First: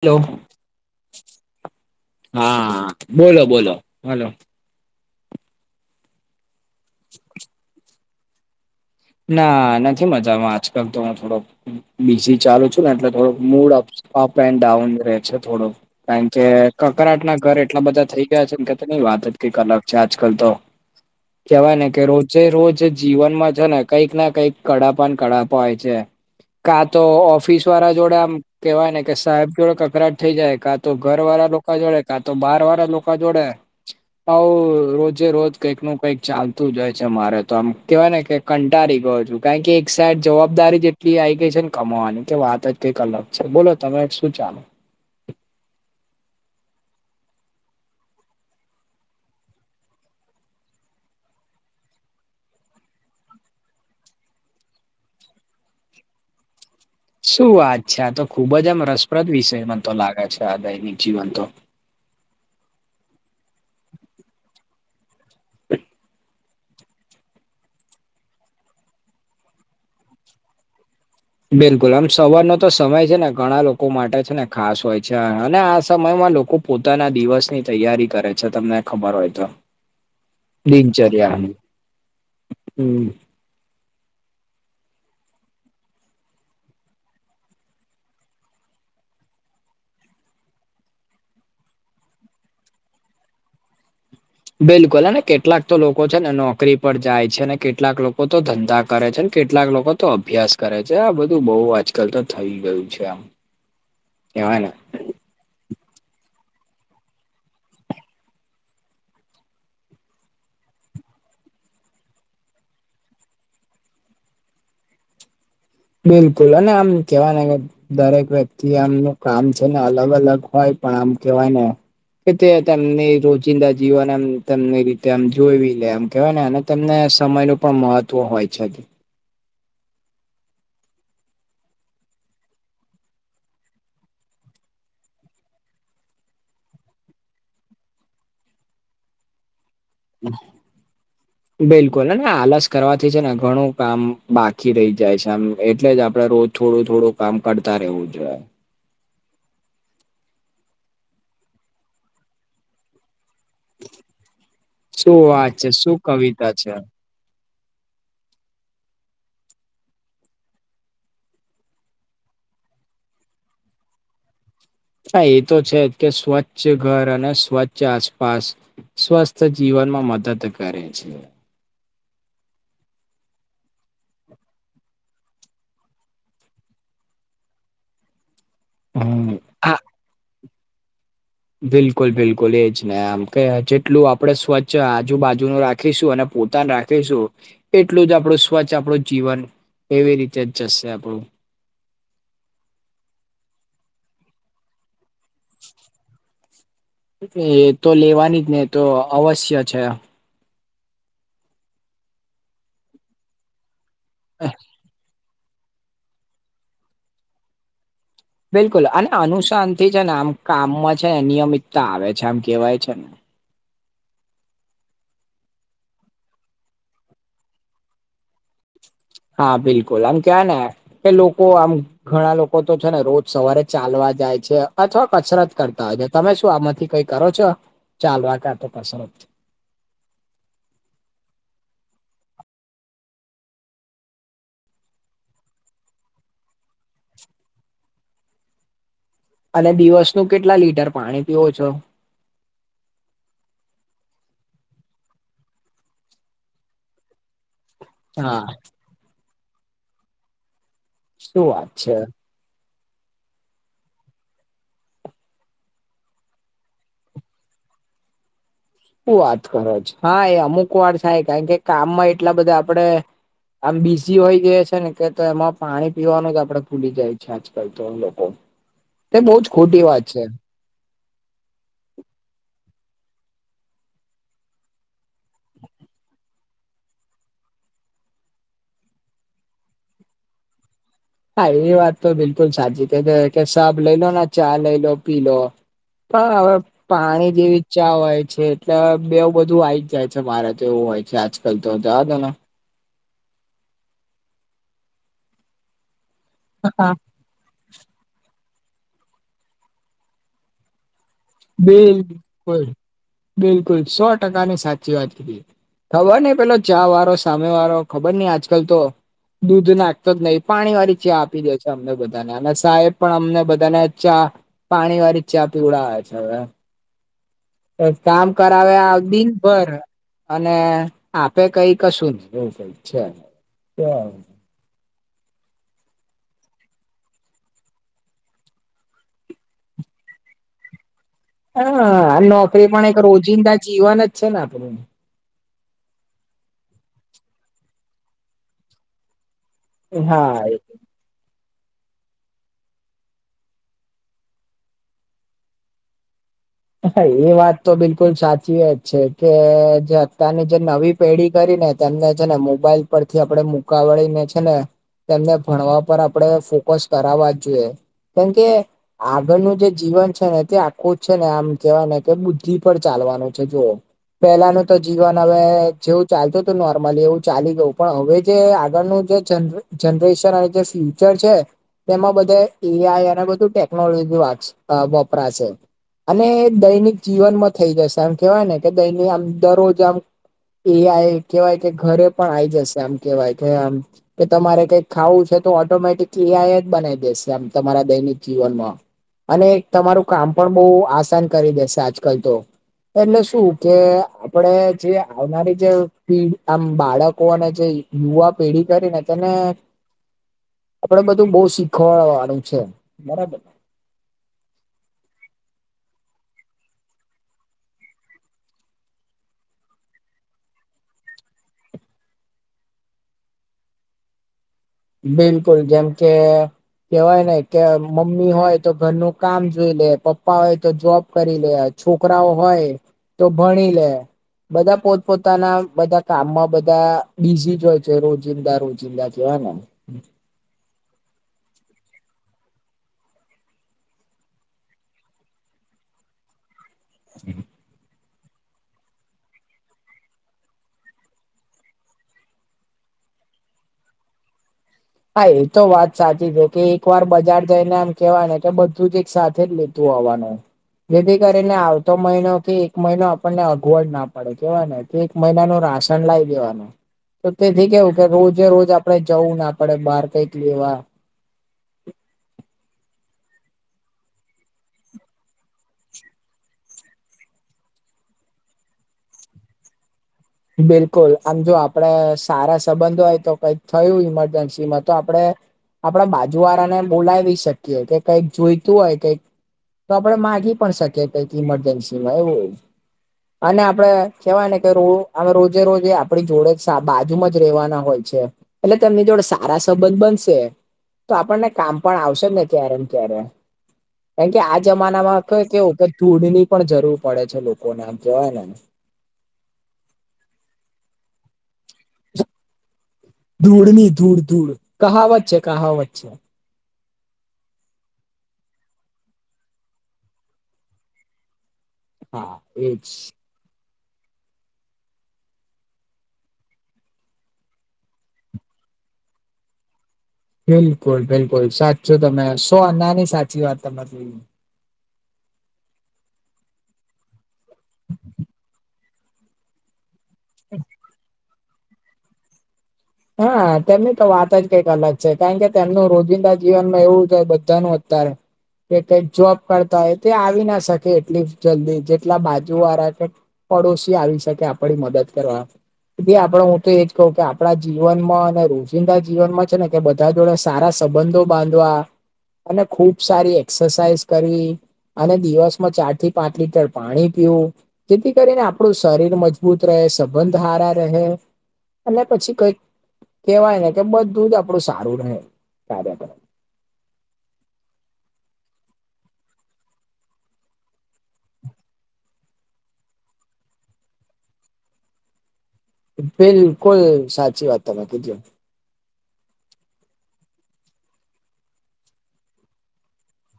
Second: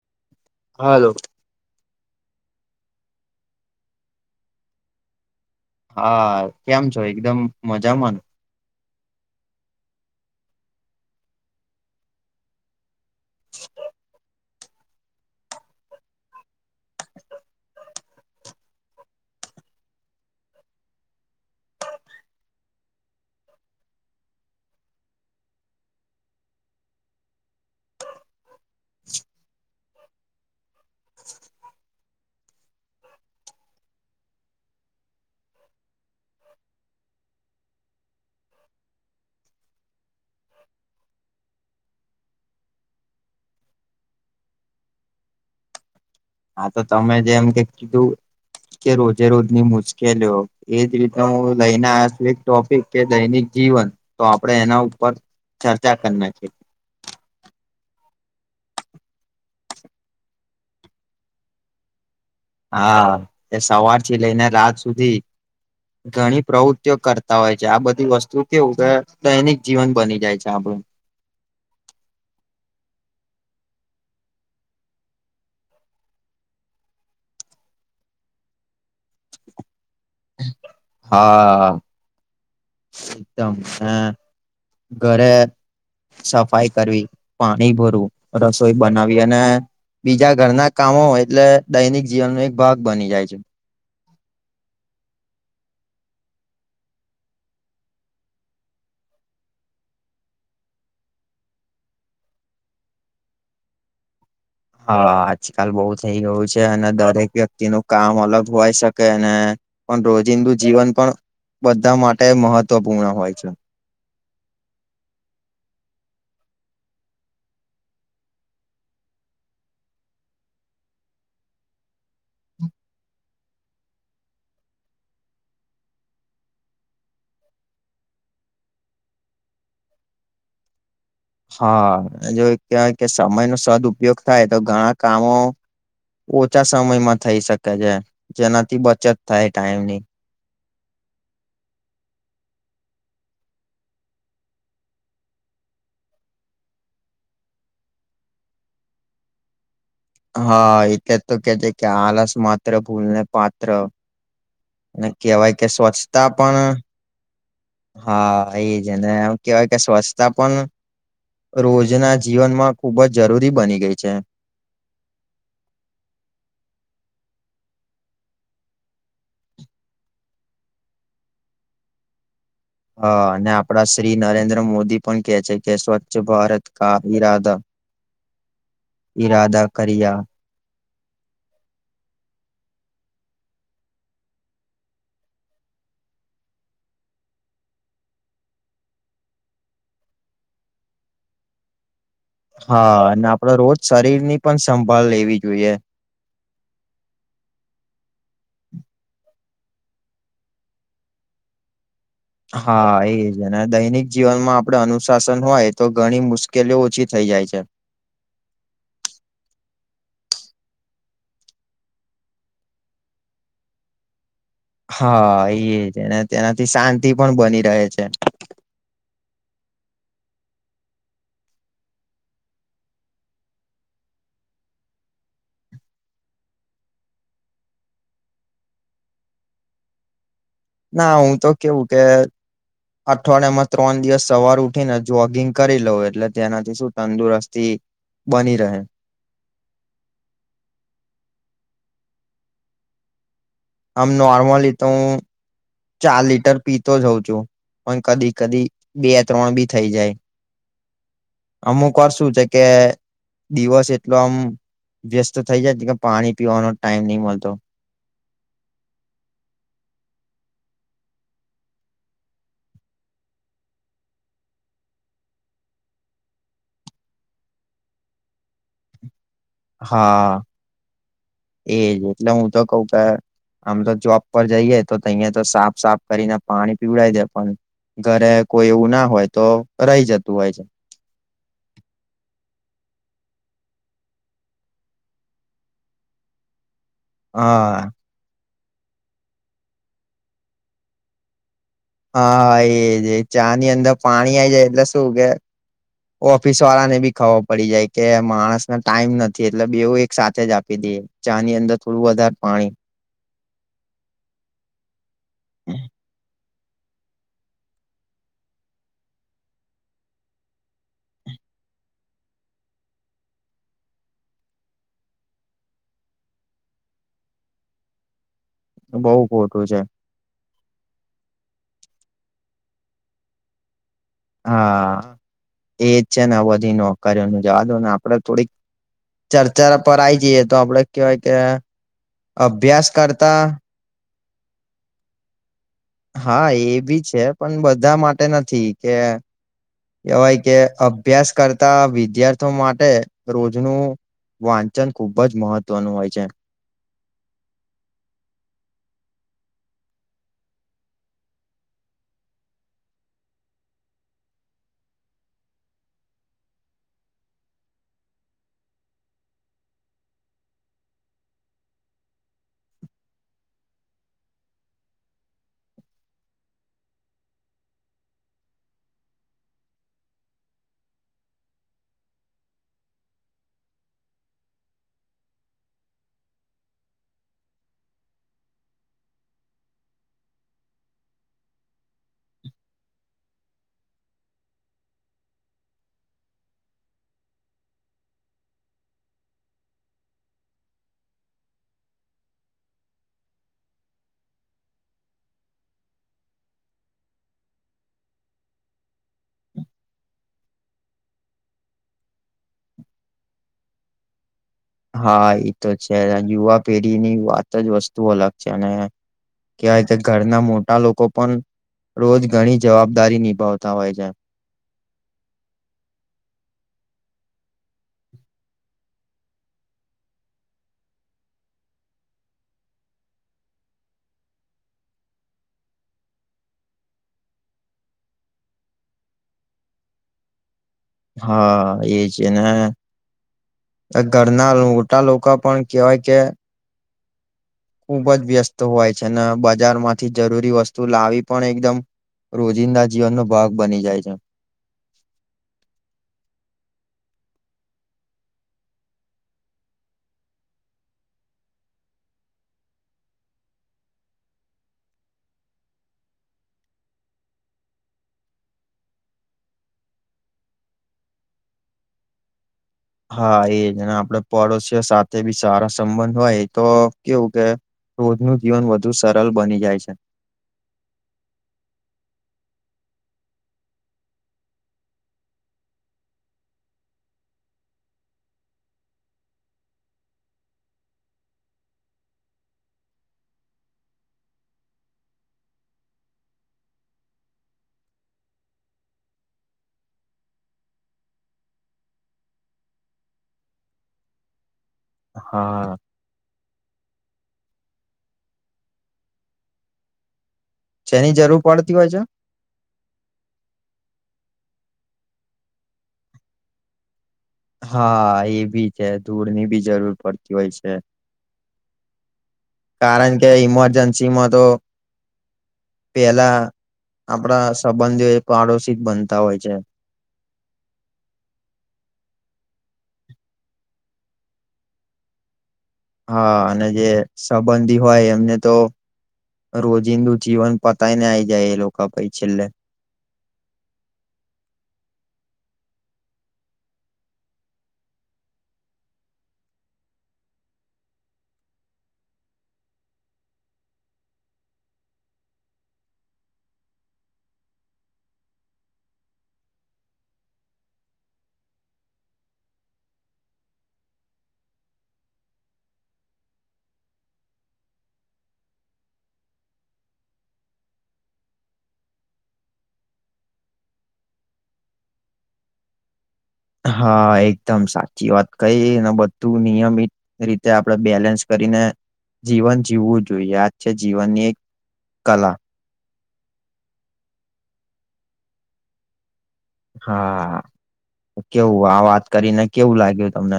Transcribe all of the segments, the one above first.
Hello hello હા બોલો બોલો હલો હા કેમ છો એકદમ મજામાંન? ના નથી મજામાં આજકાલ તો હું થોડો બીજી ચાલુ છું ને એટલે થોડો mood up up and down રહે છે થોડોક કારણ કે કકરાટના ના ઘર એટલા બધા થઈ ગયા છે કે વાત જ કંઈક અલગ છે આજકાલ તો. કેવાય ને કે રોજે રોજ જીવનમાં છે ને કંઈક ના કંઈક કડાપા પણ કડાપા હોય છે કા તો ઓફિસ વાળા જોડે આમ કેવાય ને કે સાહેબ જોડે કકરાટ થઈ જાય કાં તો ઘર વાળા લોકો જોડે કાં તો બહાર વાળા લોકો જોડે. આવું રોજે રોજ કઈક નું કંઈક ચાલતું જાય છે મારે તો આમ કેવાય ને કે કંટાળી ગયો છું કારણ કે એક સાઈડ જવાબદારી એટલી આવી ગઈ છે ન કમાવાની કે વાત જ કંઈક અલગ છે બોલો તમે શું ચાલે? હા તો તમે જેમ કે કીધું કે રોજે રોજની મુશ્કેલીઓ એજ રીતે હું લઈને આયો છું એક ટોપિક કે દૈનિક જીવન તો આપણે એના ઉપર ચર્ચા કર નાખીએ. શું વાત છે આતો ખુબ જ આમ રસપ્રદ વિષય મનતો લાગે છે આ દૈનિક જીવન તો. હા એ સવાર થી લઈને રાત સુધી ગણી પ્રવૃત્તિઓ કરતા હોય છે આ બધી વસ્તુ કેવું કે દૈનિક જીવન બની જાય છે આપણું. બિલકુલ આમ સવારનો તો સમય છે ને ઘણા લોકો માટે છે ને ખાસ હોય છે અને આ સમયમાં લોકો પોતાના દિવસ ની તૈયારી કરે છે તમને ખબર હોય તો દિનચર્યા હા હમ્મ. એકદમ હ ઘરે સફાઈ કરવી પાણી ભરવું રસોઈ બનાવી અને બીજા ઘરના કામો હોય એટલે દૈનિક જીવનનો એક ભાગ બની જાય છે. બિલકુલ અને કેટલાક તો લોકો છે ને નોકરી પર જાય છે અને કેટલાક લોકો તો ધંધા કરે છે કેટલાક લોકો તો અભ્યાસ કરે છે આ બધું બહુ આજકાલ તો થઈ ગયું છે આમ [inaudible] એવાય ને હા આજકાલ બહુ થઈ ગયું છે અને દરેક વ્યક્તિ નું કામ અલગ હોય શકે ને પણ રોજિંદુ જીવન પણ બધા માટે મહત્વપૂર્ણ હોય છે. બિલકુલ અને આમ કેવાય ને કે દરેક વ્યક્તિ આમનું કામ છે ને અલગ અલગ હોય પણ આમ કેવાય ને કે તે તેમની રોજિંદા જીવન એમ તેમની રીતે આમ જોઈવી લે આમ કેહેવાય ને તેમને સમય નુ પણ મહત્વ હોય છે. હા જો કેવાય કે સમય નો સદુપયોગ થાય તો ઘણા કામો ઓછા સમયમાં થઈ શકે છે જેનાથી બચત થાય ટાઈમ ની [inaudible] બિલકુલ અને આલસ કરવાથી છે ને ઘણું કામ બાકી રહી જાય છે આમ એટલે જ આપડે રોજ થોડું થોડું કામ કરતા રહેવું જોઈએ. હા એટલે તો કે છે કે આળસ માત્ર ભૂલને પા ત્ર અને શું વાત કેવાય કે છે શું સ્વચ્છતા કવિતા છે પણ હા હા એજ ને એમ કેવાય કે સ્વચ્છતા પણ રોજના જીવનમાં ખુબ જ જરૂરી બની ગઈ છે. હા એ તો છે જ કે સ્વચ્છ ઘર અને સ્વચ્છ આસપાસ સ્વસ્થ જીવનમાં મદદ કરે છે. હ અને આપડા શ્રી નરેન્દ્ર મોદી પણ કે છે કે સ્વચ્છ ભારત કા ઈરાદા હમ ઈરાદા હા કરિયા. બિલકુલ બિલકુલ એજ ને આમ કે જેટલું આપડે સ્વચ્છ આજુબાજુ નું રાખીશું અને પોતાન રાખે છે એટલું જ આપણું સ્વચ્છ આપણું જીવન એવી રીતે જ જશે આપણું. હા અને આપડે રોજ શરીરની પણ સંભાળ લેવી જોઈએ. એ તો લેવાની જની જ ને તો અવશ્ય છે. હા એ જ અને દૈનિક જીવનમાં આપણે અનુસ શાસન હોય તો ઘણી મુશ્કેલીઓ ઓછી થઈ જાય છે. બિલકુલ અને અનુસાનથી છે ને આમ કામમાં છે ને આમ નિયમિતતા આવે છે આમ કેવાય છે. હા એ જને તેનાથી શાંતિ પણ બની રહે છે. હા બિલકુલ આમ કેવાય ને કે લોકો આમ ઘણા લોકો તો છે ને રોજ સવારે ચાલવા જાય છે. અથવા કસરત કરતા હોય છે. તમે શું આમાંથી કઈ કરો છો? ચાલવા કા તો કસરત? ના હું તો કેવું કે અઠવાડિયામાં ત્રણ દિવસ સવાર ઉઠીને જોગિંગ કરી લઉં એટલે તેનાથી શું તંદુરસ્તી બની રહે. અને દિવસનું કેટલા લીટર પાણી પીવો છો? આમ નોર્મલી તો હું ચાર લીટર પીતો હોઉં છું. પણ કદી હા કદી બે ત્રણ બી થઈ જાય. શું વાત અમુક વાર શું છે કે દિવસ એટલો આમ વ્યસ્ત થઈ જાય કે પાણી પીવાનો ટાઈમ ની મળતો. હું વાત કરો છો. હા એ અમુક વાર થાય કારણ કે કામમાં એટલા બધા આપડે આમ બીઝ હોય જઈએ છે ને કે તો એમાં પાણી પીવાનું જ આપડે ફૂલી જાય છે. આજકાલ તો લોકો. [inaudible] તે બહું જ ખુ હા, એજ એટલે હું તો કઉ કે આમ તો જોબ પર જઈએે તો તહીંયા તો સાબ સાબ કરીને પાણી પીવડાવી દેય પણ ઘરે કોઈ એવું ના હોય તો રહી જતું હોય છે. હા એ વાત તો બિલકુલ સાચી છે કે સાબ લઈ લો ને ચા લઈ લો પી લો. હા અવે પાણી જેવી હા ચા હોય છે. એટલે બેવ બધું આવી જ જાય છે મારે તો‌ એવું હોય છે આજ કરતો હતો. હા એજ એ ચા ની અંદર પાણી આઈ જાય એટલે શું કે ઓફિસ વાળાને ભી ખાબર પડી જાય. કે માણસને ટાઈમ નથી એટલે બેવું એક સાથે જ આપી દઈએ ચાની અંદર થોડું વધારે બિલકુલ પાણી. બિલકુલ સો ટકા ની સાચી વાત કીધી, ખબર ને પેલો ચા વાળો સામે વાળો ખબર ની આજકાલ તો દૂધ નાખતો જ નહીં પાણી વાળી ચા આપી દે છે અમને બધાને. અને સાહેબ પણ અમને બધાને ચા પાણી વાળી ચા પીવડાવ છે અવે. કામ કરાવે અ બઉ દિન ખોટું ભર. છે અને આપે કઈ કશું નહી એવું કઈ છે. હા, એજ છે ને બધી નોકરીઓનું જવા દો ને આપડે થોડીક ચર્ચા પર આવી જઈએ તો આપડે કેવાય કે હા નોકરી અભ્યાસ પણ એક કરતા રોજિંદા જીવન જ છે ને આપડું હા એ બી છે પણ બધા માટે નથી, કે હા કેવાય એ કે અ ભ્યાસ કરતા વિદ્યાર્થીઓ માટે રોજનું વાંચન ખુબ જ મહત્વનું હોય છે. હા એ વાત તો બિલકુલ સાચી જ છે કે જે અત્યારની જે નવી પેઢી કરીને તેમને છેને મોબાઈલ પરથી આપડે મુકા વળીને છે ને. તેમને ભણવા પર આપડે ફોકસ કરાવા જ જોઈએ. કેમ કે આગળનું જે જીવન છે ને તે આખું જ છે ને આમ કેવાય ને કે બુદ્ધિ પર ચાલવાનું છે જુઓ. પેલાનું તો જીવન અવે જેવું ચાલતું તું નોર્મલી એવું ચાલી ગયું પણ અવે જે આગળનું જે જન જનરેશન અવે જે ફ્યુચર છે. તેમાં બધે એ આઈ અને અને બધું ટેકનોલોજી વાચ વપરા સે. અને એ દૈનિક જીવન માં થઈ જશે આમ કેવાય ને કે દૈનિ આમ દરરોજ આમ એ આઈ કેવાય કે ઘરે પણ આઈ જશે આમ કેવાય કે આમ. કે તમારે કઈક ખાવું છે તો ઓટોમેટિક એ આઇ જ બનાવી દેશે આમ તમારા દૈનિક જીવનમાં. અને તમારું કામ પણ બોવ આસાન કરી દેશે આજકલ તો. એટલે શું કે આપડે જે આવનારી જે પીડ આમ બાળકોને જે યુવા પેઢી કરીને તેને [inaudible] આપડે બધું બોઉ શીખવાડવાળું છે બરાબર. હા એ તો છે યુવા પેઢીની વાત જ વસ્તુ અલગ છે અને. કેવાય તે ઘરના મોટા લોકો પણ રોજ ઘણી જવાબદારી નિભાવતા હોય છે. બિલકુલ જેમ કે કેવાય ને કે મમ્મી હોય તો ઘરનું કામ જોઈ લે પપ્પા હોય તો જોબ કરી લે. છોકરાઓ હોય તો ભણી લે. બધા પોતપોતાના બધા કામમાં બધા બિઝી જ હોય છે રોજિંદા રોજિંદા કેવાય ને. [inaudible] હા એ છે ને. ત ઘરના લોટા લોકો પણ કેહેવાય કે. હમ્મ. ખુબ જ વ્યસ્ત હોય છે ને બજાર માંથી જરૂરી વસ્તુ લાવી પણ એકદમ રોજિંદા જીવનનો ભાગ બની જાય છે. હા એ તો વાત સાચી છે કે એક વાર બજાર જઈને એમ કેવાય ને કે બધું જ એક સાથે જ લઇ તું આવાનો. જેથી કરીને આવતો મહિનો થી એક મહિનો આપણને અગવડ ના પડે કેવાય ને. એક મહિનાનું રાશન લાઇ દેવાનું તો તેથી કેવું કે રોજે રોજ આપણેે જવું ના પડે બાર કઈક લેવા. હા એજ ને આપડે પડોશીઓ સાથે બી સારા સંબંધ હોય તો કેવું કે રોજનું જીવન વધુ સરળ બની જાય છે. બિલકુલ આમ જો આપડે સારા સંબંધો હોય તો કઈક થયું ઈમરજન્સી માં તો આપડે આપડા બાજુ વાળાને બોલાવી શકીએ કે કઈક જોઈતું હોય કઈક તો આપડે માંગી પણ શકીએ કક ઇમરજન્સી માં એવું હો. અને આપડે કેવાય ને કે રો હવે રોજે રોજે આપડી જોડે જ સા બાજુમાં જ રેવાના હોય છે. એટલે તેમની જોડે સારા સંબંધ બનશે. તો આપણને કામ પણ આવશે ને ક્યારે ને ક્યારે. કેન કે આ જમાનામાં ક હા કેવું કે ધૂળની પણ જરૂર પડે છે લોકોને કેવાય ને. છેની જરૂર પડતી હોય છે? ધૂળની ધૂળ ધૂળ કહાવત છે કહાવત છે. હા એ ભી છે ધૂળની બી જરૂર પડતી હોય છે. હા એજ. કારણ કે ઇમરજન્સી માં તો પેલા આપણા સંબંધીઓ એ પાડોશિત બનતા હોય છે. બિલકુલ-બિલકુલ સાચું તમે સો અનાની સાચી વાત તમારે જોઈ. હા અને જે સંબંધી હોય એમને તો રોજિંદું જીવન પતાય ને આ આવી જાય એ લોકો ભાઈ છેલ્લે. હા તેમની તો વાત જ કંઈક અલગ છે કારણ કે તેમનું રોજિંદા જીવનમાં એવું છે બધાનું અત્યારે કે કઈક જોબ કરતા હોય તે આવી ના શકે એટલી જલ્દી જેટલા બાજુ વાળા કે પડોશીઓ આવી શકે આપણી મદદ કરવા આપડ હું તો એજ કહ કે આપડા જીવનમાં અને રોજિંદા જીવનમાં છે ને કે બધા જોડે સારા સંબંધો બાંધવા અને ખુબ સારી એક્સરસાાઈઝ કરવી. અને દિવસમાં ચાર થી પાંચ લીટર પાણી પીવું. જેથી કરીને આપણું શરીર મજબૂત રહે સંબંધ હારા રહે અને પછી કઈક કેવાય ને કે બધું જ આપણું સારું રહે. હા એકદમ સાચી વાત કહી ને બધું નિયમિત રીતે આપણે બેલેન્સ કરીને જીવન જીવવું જોઈએ આજ છે જીવનની એક કલા. બિલકુલ સાચી વાત તમે કીધી. હા કેવું આ વાત કરીને કેવું લાગ્યું તમને.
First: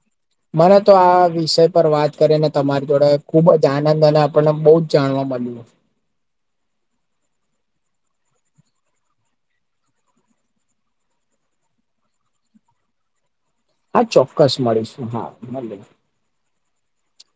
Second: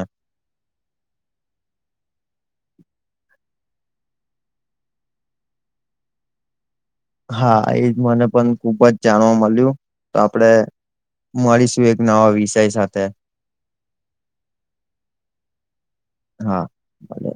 મને તો આ વિષય પર વાત કરીને તમારી જોડે ખુબ જ આનંદ અને આપણને બહુ જ જાણવા મળ્યું. હા એજ મને પણ ખુબ જ જાણવા મળ્યું તો આપડે મડી શું એક નવા વિષય સાથે હા ચોક્કસ મળીશું હા મળીયે હા ભલે